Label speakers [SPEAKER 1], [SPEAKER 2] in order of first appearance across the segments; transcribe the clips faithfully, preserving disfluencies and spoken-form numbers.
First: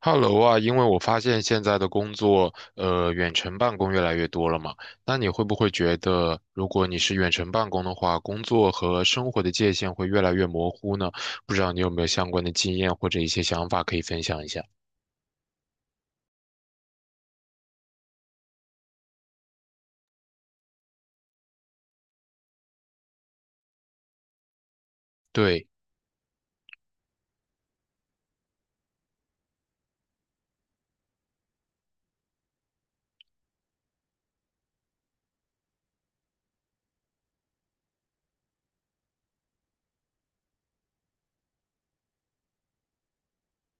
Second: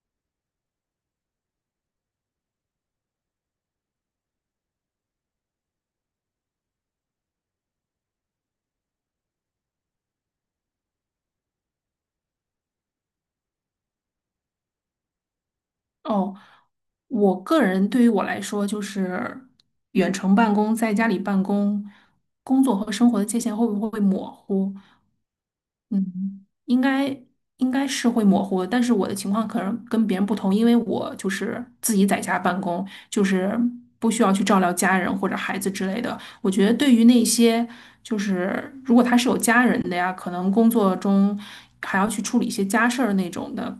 [SPEAKER 1] Hello 啊，因为我发现现在的工作，呃，远程办公越来越多了嘛，那你会不会觉得，如果你是远程办公的话，工作和生活的界限会越来越模糊呢？不知道你有没有相关的经验或者一些想法可以分享一下？
[SPEAKER 2] 哦，我个人对于我来说，就是远程办公，在家里办公，工作和生活的界限会不会模糊？
[SPEAKER 1] 对。
[SPEAKER 2] 嗯，应该应该是会模糊的，但是我的情况可能跟别人不同，因为我就是自己在家办公，就是不需要去照料家人或者孩子之类的。我觉得对于那些就是如果他是有家人的呀，可能工作中还要去处理一些家事儿那种的，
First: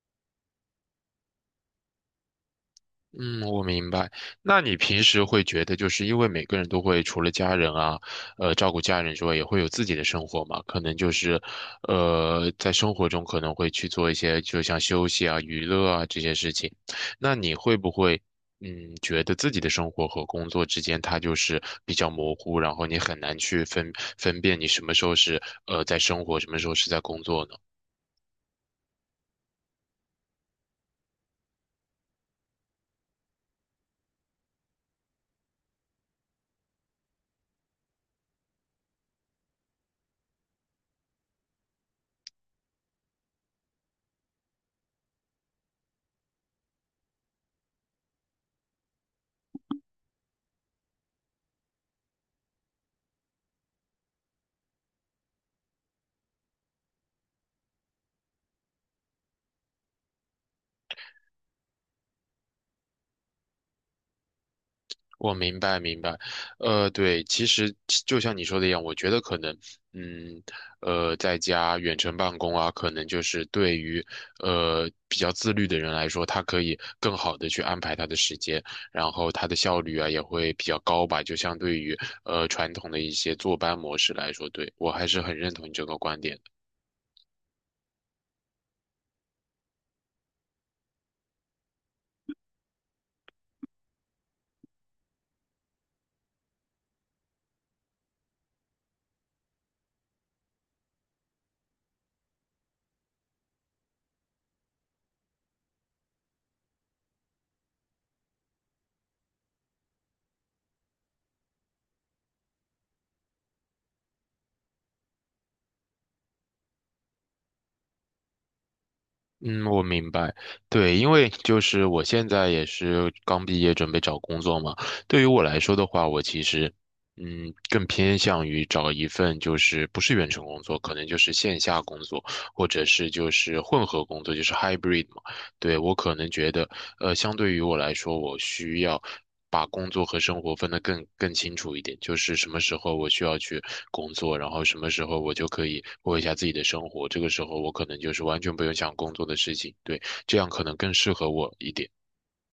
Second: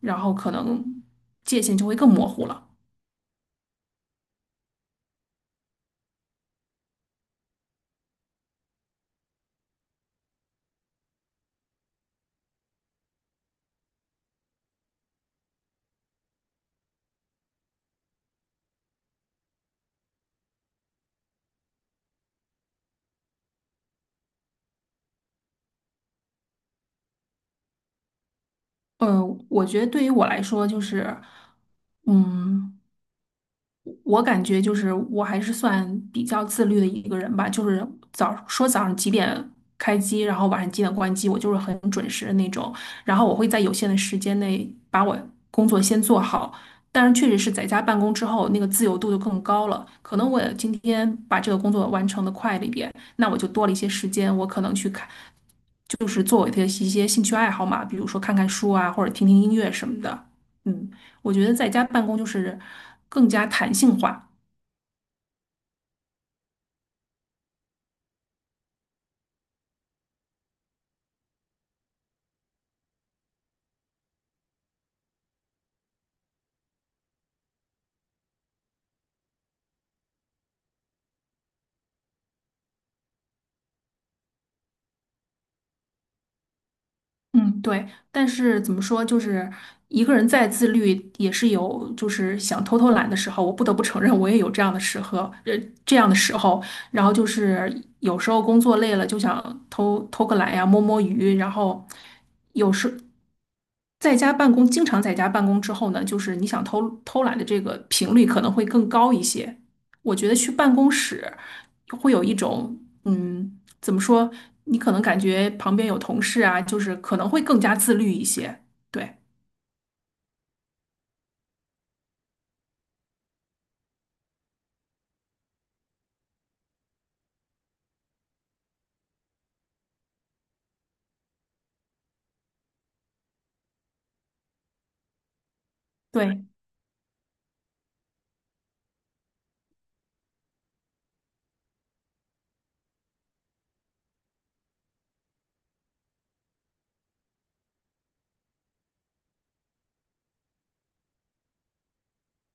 [SPEAKER 2] 然后可能界限就会更模糊了。
[SPEAKER 1] 嗯，我明白。那你平时会觉得，就是因为每个人都会除了家人啊，呃，照顾家人之外，也会有自己的生活嘛？可能就是，呃，在生活中可能会去做一些，就像休息啊、娱乐啊这些事情。那你会不会，嗯，觉得自己的生活和工作之间它就是比较模糊，然后你很难去分分辨你什么时候是呃在生活，什么时候是在工作呢？
[SPEAKER 2] 嗯，我觉得对于我来说，就是，嗯，我感觉就是我还是算比较自律的一个人吧，就是早说早上几点开机，然后晚上几点关机，我就是很准时的那种。然后我会在有限的时间内把我工作先做好。但是确实是在家办公之后，那个自由度就更高了。可能我今天把这个工作完成的快了一点，那我就多了一些时间，我可能去看，就是做我的一些兴趣爱好嘛，比如说看看书啊，或者听听音乐什么的。嗯。我觉得在家办公就是更加弹性化。
[SPEAKER 1] 我明白明白，呃，对，其实就像你说的一样，我觉得可能，嗯，呃，在家远程办公啊，可能就是对于呃比较自律的人来说，他可以更好的去安排他的时间，然后他的效率啊也会比较高吧，就相对于呃传统的一些坐班模式来说，对，我还是很认同你这个观点。
[SPEAKER 2] 嗯，对。但是怎么说，就是一个人再自律，也是有就是想偷偷懒的时候。我不得不承认，我也有这样的时候，呃，这样的时候。然后就是有时候工作累了，就想偷偷个懒呀，摸摸鱼。然后有时在家办公，经常在家办公之后呢，就是你想偷偷懒的这个频率可能会更高一些。我觉得去办公室会有一种，嗯，怎么说？你可能感觉旁边有同事啊，就是可能会更加自律一些。对
[SPEAKER 1] 嗯，我明白。对，因为就是我现在也是刚毕业，准备找工作嘛。对于我来说的话，我其实，嗯，更偏向于找一份就是不是远程工作，可能就是线下工作，或者是就是混合工作，就是 hybrid 嘛。对，我可能
[SPEAKER 2] 对，
[SPEAKER 1] 觉得，呃，相对于我来说，我需要把工作和生活分得更更清楚一点，就是什么时候我需要去工作，然后什么时候我就可以过一下自己的生活，这个时候我可能就是完全不用想工作的事情，对，这样可能更适合我一点。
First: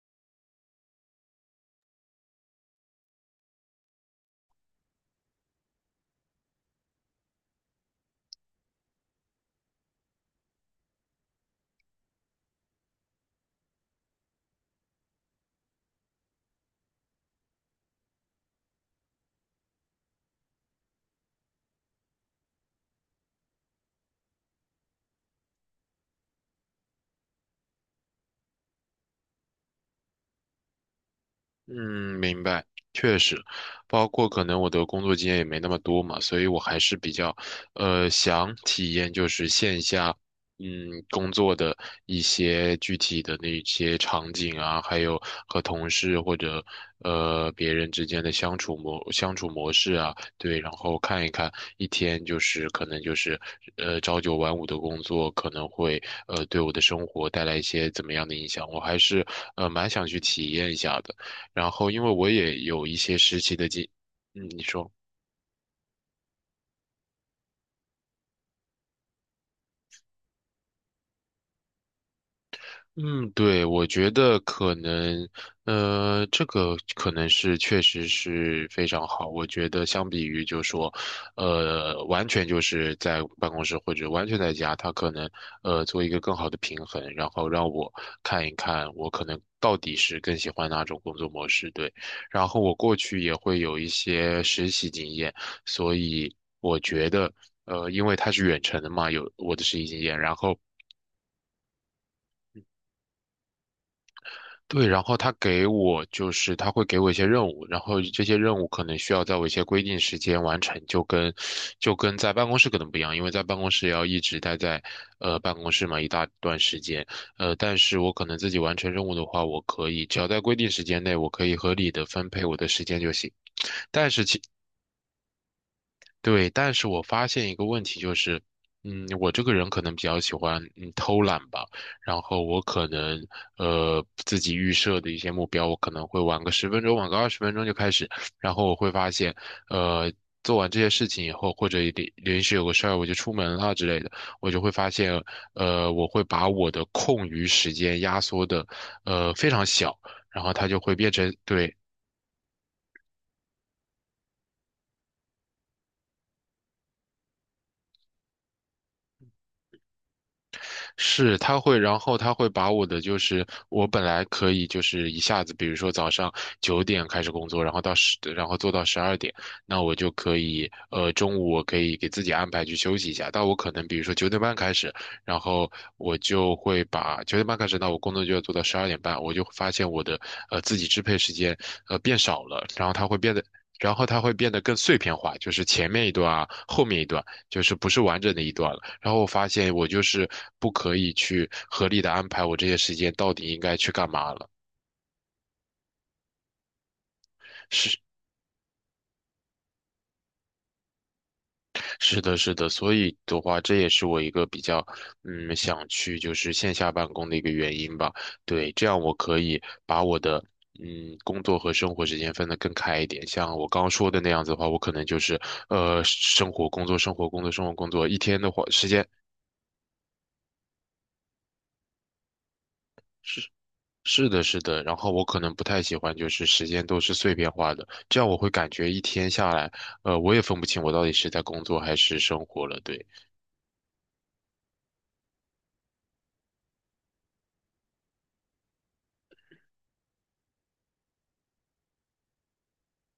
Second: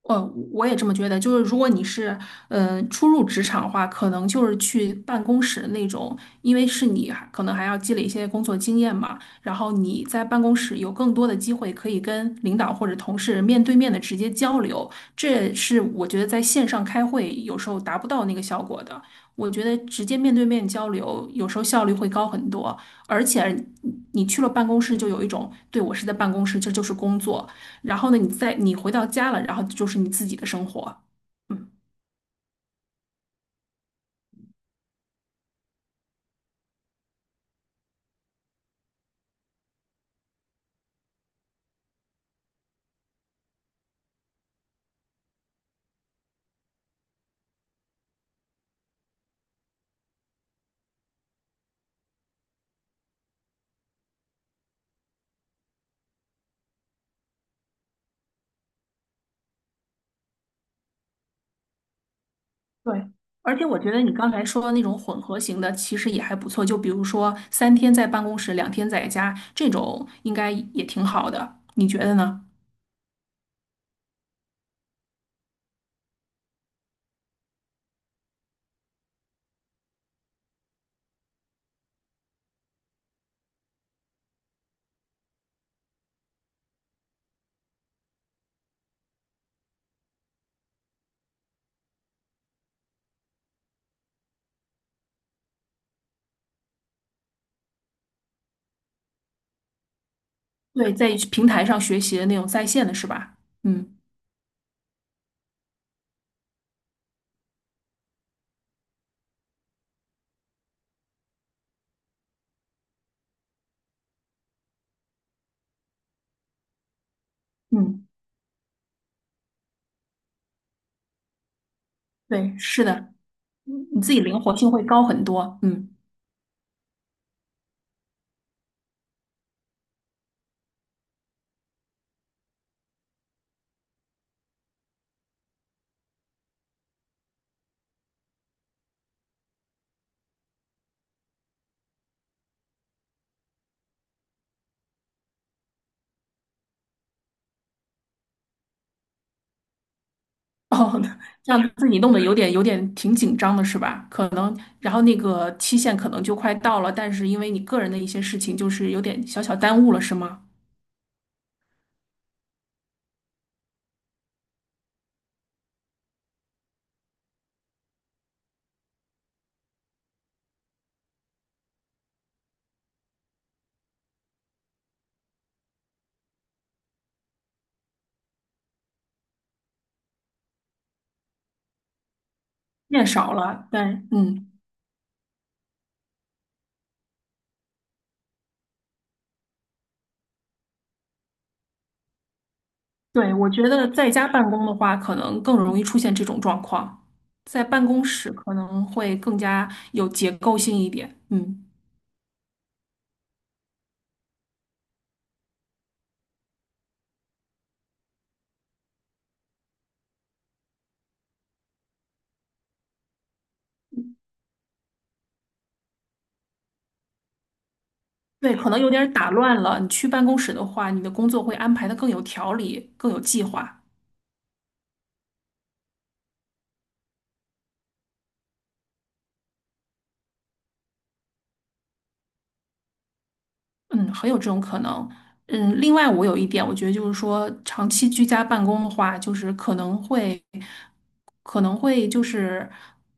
[SPEAKER 2] 呃，我也这么觉得，就是如果你是呃初入职场的话，可能就是去办公室那种，因为是你还可能还要积累一些工作经验嘛，然后你在办公室有更多的机会可以跟领导或者同事面对面的直接交流，这是我觉得在线上开会有时候达不到那个效果的。我觉得直接面对面交流有时候效率会高很多，而且你去了办公室就有一种，对，我是在办公室，这就是工作。然后呢，你再你回到家了，然后就是你自己的生活。嗯，
[SPEAKER 1] 嗯，明白，确实，包括可能我的工作经验也没那么多嘛，所以我还是比较，呃，想体验就是线下，嗯，工作的一些具体的那些场景啊，还有和同事或者呃别人之间的相处模相处模式啊，对，然后看一看一天就是可能就是呃朝九晚五的工作可能会呃对我的生活带来一些怎么样的影响，我还是呃蛮想去体验一下的。然后因为我也有一
[SPEAKER 2] 对，
[SPEAKER 1] 些实习
[SPEAKER 2] 而且
[SPEAKER 1] 的
[SPEAKER 2] 我
[SPEAKER 1] 经，
[SPEAKER 2] 觉得你刚才
[SPEAKER 1] 嗯，
[SPEAKER 2] 说
[SPEAKER 1] 你
[SPEAKER 2] 的那
[SPEAKER 1] 说。
[SPEAKER 2] 种混合型的，其实也还不错。就比如说三天在办公室，两天在家，这种应该也挺好的。你觉得呢？
[SPEAKER 1] 嗯，对，我觉得可能，呃，这个可能是确实是非常好。我觉得相比于就说，呃，完全就是在办公室或者完全在家，他可能呃做一个更好的平衡，然后让我看一看我可能到底是更喜欢哪种工作模式。对，然后我过去也会有一些实习经验，所以我觉得。呃，因为他是远程的嘛，有我的实习经验，然后
[SPEAKER 2] 对，在平台上学习的那种在线的是吧？嗯
[SPEAKER 1] 对，然后他给我就是他会给我一些任务，然后这些任务可能需要在我一些规定时间完成，就跟就跟在办公室可能不一样，因为在办公室要一直待在呃办公室嘛一大段时间，呃，但是
[SPEAKER 2] 嗯，
[SPEAKER 1] 我可能自己完成任务的话，我可以只要在规定时间内，我可以合理的分配我
[SPEAKER 2] 对，
[SPEAKER 1] 的时
[SPEAKER 2] 是
[SPEAKER 1] 间就
[SPEAKER 2] 的，
[SPEAKER 1] 行。
[SPEAKER 2] 你你
[SPEAKER 1] 但
[SPEAKER 2] 自己
[SPEAKER 1] 是
[SPEAKER 2] 灵
[SPEAKER 1] 其
[SPEAKER 2] 活性会高很多。嗯。
[SPEAKER 1] 对，但是我发现一个问题就是，嗯，我这个人可能比较喜欢嗯偷懒吧，然后我可能呃自己预设的一些目标，我可能会晚个十分钟，晚个二十分钟就开始，然后我会发现，呃，做完这些事情以后，或者临临时有个事儿我就出门了之类的，我就会发现，呃，我会把我的空余时间压缩的呃非常小。然后它 就会
[SPEAKER 2] 哦，
[SPEAKER 1] 变成，
[SPEAKER 2] 这样
[SPEAKER 1] 对，
[SPEAKER 2] 自己弄得有点有点挺紧张的是吧？可能，然后那个期限可能就快到了，但是因为你个人的一些事情，就是有点小小耽误了，是吗？
[SPEAKER 1] 是，他会，然后他会把我的就是我本来可以就是一下子，比如说早上九点开始工作，然后到十，然后做到十二点，那我就可以，呃，中午我可以给自己安排去休息一下。但我可能比如说九点半开始，然后我就会把九点半开始，那我工作就要做到十二点半，我就会发现我的呃自己支配时间呃变少了，然后
[SPEAKER 2] 变
[SPEAKER 1] 它会变
[SPEAKER 2] 少
[SPEAKER 1] 得。
[SPEAKER 2] 了，
[SPEAKER 1] 然后
[SPEAKER 2] 但
[SPEAKER 1] 它会变
[SPEAKER 2] 嗯，
[SPEAKER 1] 得更碎片化，就是前面一段啊，后面一段。就是不是完整的一段了。然后我发现我就是不可以去合理的安排我这些时间到
[SPEAKER 2] 对，
[SPEAKER 1] 底
[SPEAKER 2] 我
[SPEAKER 1] 应
[SPEAKER 2] 觉
[SPEAKER 1] 该
[SPEAKER 2] 得
[SPEAKER 1] 去干
[SPEAKER 2] 在家
[SPEAKER 1] 嘛
[SPEAKER 2] 办
[SPEAKER 1] 了。
[SPEAKER 2] 公的话，可能更容易出现这种状况，在办
[SPEAKER 1] 是
[SPEAKER 2] 公室可能会更加有结构性一点，嗯，
[SPEAKER 1] 是的，是的，所以的话，这也是我一个比较嗯想去就是线下办公的一个原因吧。对，这样我可以把我的嗯工作和生活时间分得更开一点。像我刚刚说的那样子的话，我可能就是呃生活工作生活工作生活工作，一天的
[SPEAKER 2] 对，
[SPEAKER 1] 话
[SPEAKER 2] 可能
[SPEAKER 1] 时
[SPEAKER 2] 有点
[SPEAKER 1] 间
[SPEAKER 2] 儿打乱了。你去办公室的话，你的工作会安排的更有条理，更有计划。
[SPEAKER 1] 是的，是的，然后我可能不太喜欢，就是时间都是碎片化的，这样我会感觉一天下来，呃，我也分不清我到底是在工作还是生活了。对，
[SPEAKER 2] 嗯，很有这种可能。嗯，另外我有一点，我觉得就是说，长期居家办公的话，就是可能会，可能会就是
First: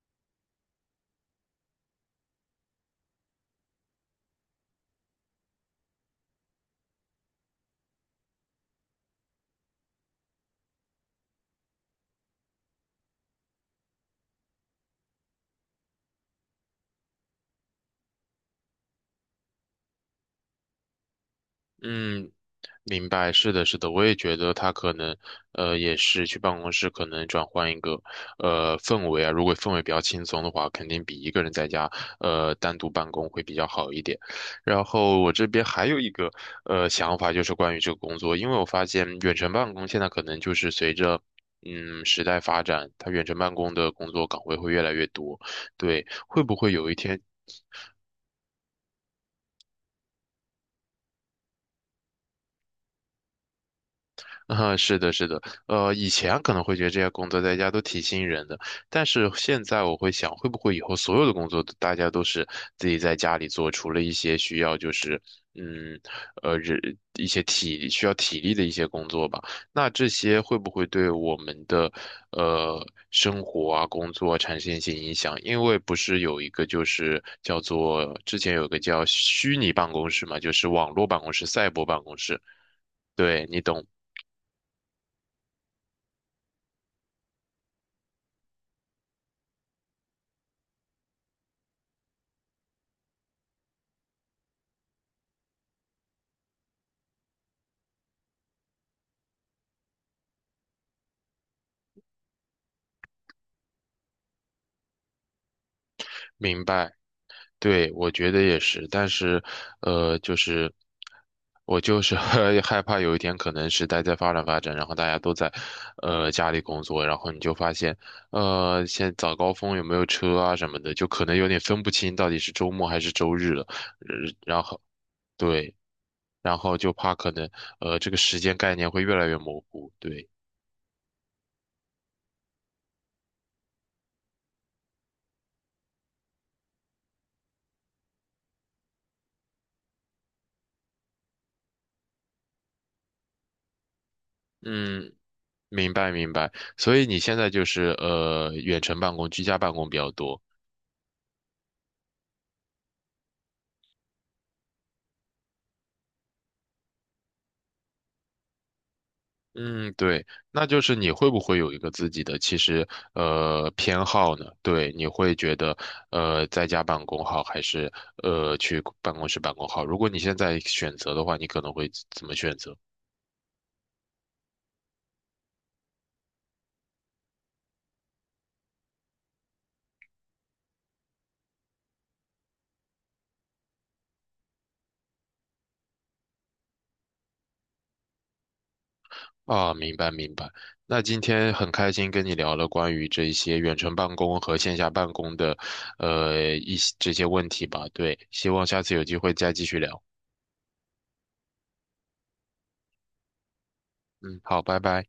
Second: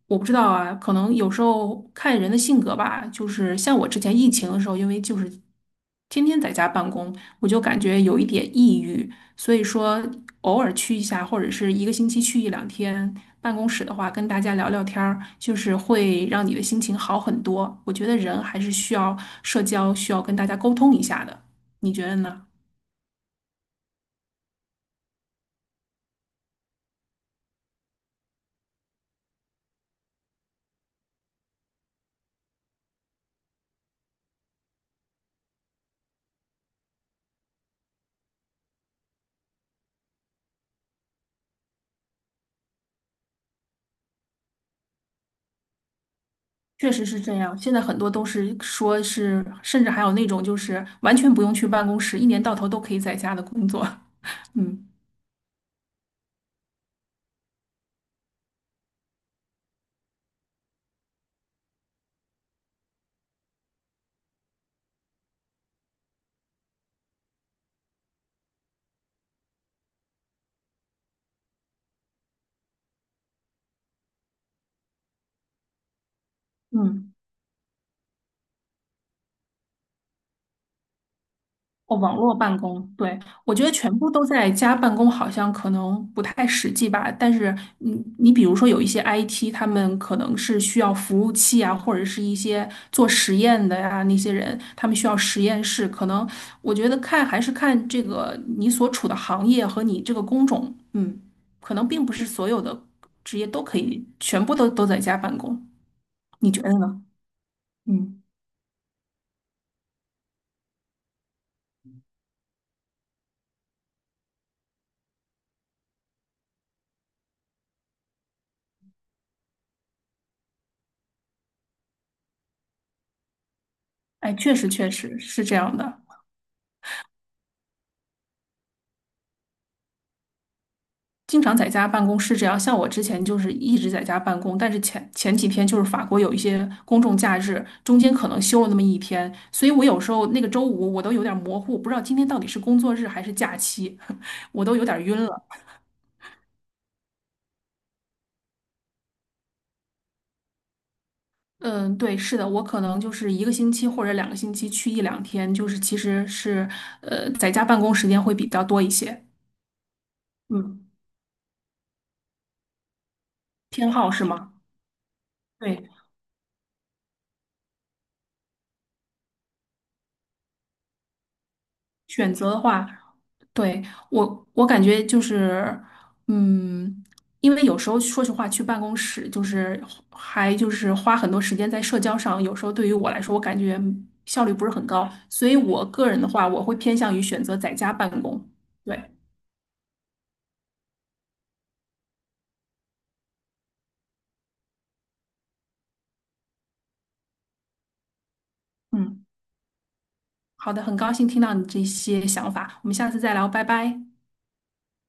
[SPEAKER 2] 我不知道啊，可能有时候看人的性格吧。就是像我之前疫情的时候，因为就是天天在家办公，我就感觉有一点抑郁。所以说，偶尔去一下，或者是一个星期去一两天办公室的话，跟大家聊聊天儿，就是会让你的心情好很多。我觉得人还是需要社交，需要跟大家沟通一下的。你觉得
[SPEAKER 1] 嗯，
[SPEAKER 2] 呢？
[SPEAKER 1] 明白，是的，是的，我也觉得他可能，呃，也是去办公室可能转换一个，呃，氛围啊。如果氛围比较轻松的话，肯定比一个人在家，呃，单独办公会比较好一点。然后我这边还有一个，呃，想法就是关于这个工作，因为我发现远程办公现在可能就是随着。嗯，时代发展，它远程办公的工作岗位会越来越多。对，会不会有
[SPEAKER 2] 确
[SPEAKER 1] 一
[SPEAKER 2] 实是
[SPEAKER 1] 天
[SPEAKER 2] 这样，现在很多都是说是，甚至还有那种就是完全不用去办公室，一年到头都可以在家的工作。
[SPEAKER 1] 啊，
[SPEAKER 2] 嗯
[SPEAKER 1] 是的，是的，呃，以前可能会觉得这些工作在家都挺吸引人的，但是现在我会想，会不会以后所有的工作都大家都是自己在家里做，除了一些需要就是，嗯，呃，人一些体需要体力的一些工作吧，那这些会不会对我们的呃生活啊、工作啊产生一些影响？因为不是有一个就
[SPEAKER 2] 嗯。
[SPEAKER 1] 是叫做之前有个叫虚拟办公室嘛，就是网络办公室、赛博
[SPEAKER 2] 哦，
[SPEAKER 1] 办
[SPEAKER 2] 网
[SPEAKER 1] 公
[SPEAKER 2] 络
[SPEAKER 1] 室，
[SPEAKER 2] 办公，对，
[SPEAKER 1] 对，
[SPEAKER 2] 我
[SPEAKER 1] 你
[SPEAKER 2] 觉得
[SPEAKER 1] 懂。
[SPEAKER 2] 全部都在家办公好像可能不太实际吧。但是嗯，你比如说有一些 I T,他们可能是需要服务器啊，或者是一些做实验的呀、那些人，他们需要实验室。可能我觉得看还是看这个你所处的行业和你这个工种，嗯，可能并不是所有的职业都可以全部都都在家办公。你觉
[SPEAKER 1] 明
[SPEAKER 2] 得
[SPEAKER 1] 白，
[SPEAKER 2] 呢？
[SPEAKER 1] 对，我
[SPEAKER 2] 嗯，
[SPEAKER 1] 觉得也是，但是，呃，就是我就是 害怕有一天可能时代在发展发展，然后大家都在，呃，家里工作，然后你就发现，呃，现在早高峰有没有车啊什么的，就可能有点分不清到底是周末还是周日了，呃
[SPEAKER 2] 哎，确
[SPEAKER 1] 然
[SPEAKER 2] 实
[SPEAKER 1] 后
[SPEAKER 2] 确实是这
[SPEAKER 1] 对，
[SPEAKER 2] 样的。
[SPEAKER 1] 然后就怕可能，呃，这个时间概念会越来越模糊，对，
[SPEAKER 2] 经常在家办公是这样，像我之前就是一直在家办公，但是前前几天就是法国有一些公众假日，中间可能休了那么一天，所以我有时候那个周五我都有点模糊，不知道今天到底是工作日还是假期，我都有点
[SPEAKER 1] 嗯，
[SPEAKER 2] 晕了。
[SPEAKER 1] 明白明白，所以你现在就是呃远程办公、居家办公比较多。
[SPEAKER 2] 嗯，对，是的，我可能就是一个星期或者两个星期去一两天，就是其实是呃在家办公时间会比较多一些。
[SPEAKER 1] 嗯，对，那就
[SPEAKER 2] 嗯，
[SPEAKER 1] 是你会不会有一个自己的其实呃
[SPEAKER 2] 偏
[SPEAKER 1] 偏
[SPEAKER 2] 好是
[SPEAKER 1] 好呢？
[SPEAKER 2] 吗？
[SPEAKER 1] 对，你会觉得
[SPEAKER 2] 对，
[SPEAKER 1] 呃在家办公好还是呃去办公室办公好？如果你现在选择的话，你可能会怎么
[SPEAKER 2] 选择
[SPEAKER 1] 选
[SPEAKER 2] 的
[SPEAKER 1] 择？
[SPEAKER 2] 话。对，我，我感觉就是，嗯，因为有时候说实话，去办公室就是还就是花很多时间在社交上，有时候对于我来说，我感觉效率不是很高，所以我个人的话，我会偏向于选择在家办公。对，
[SPEAKER 1] 啊，明白明白。那今天很开心跟你聊了关于这些远程办公和线下办公的呃一些这些问题吧。对，希望下次有机
[SPEAKER 2] 嗯，
[SPEAKER 1] 会再继续聊。
[SPEAKER 2] 好的，很高兴听到你这些想法，我们下次再聊，拜拜。
[SPEAKER 1] 嗯，好，拜拜。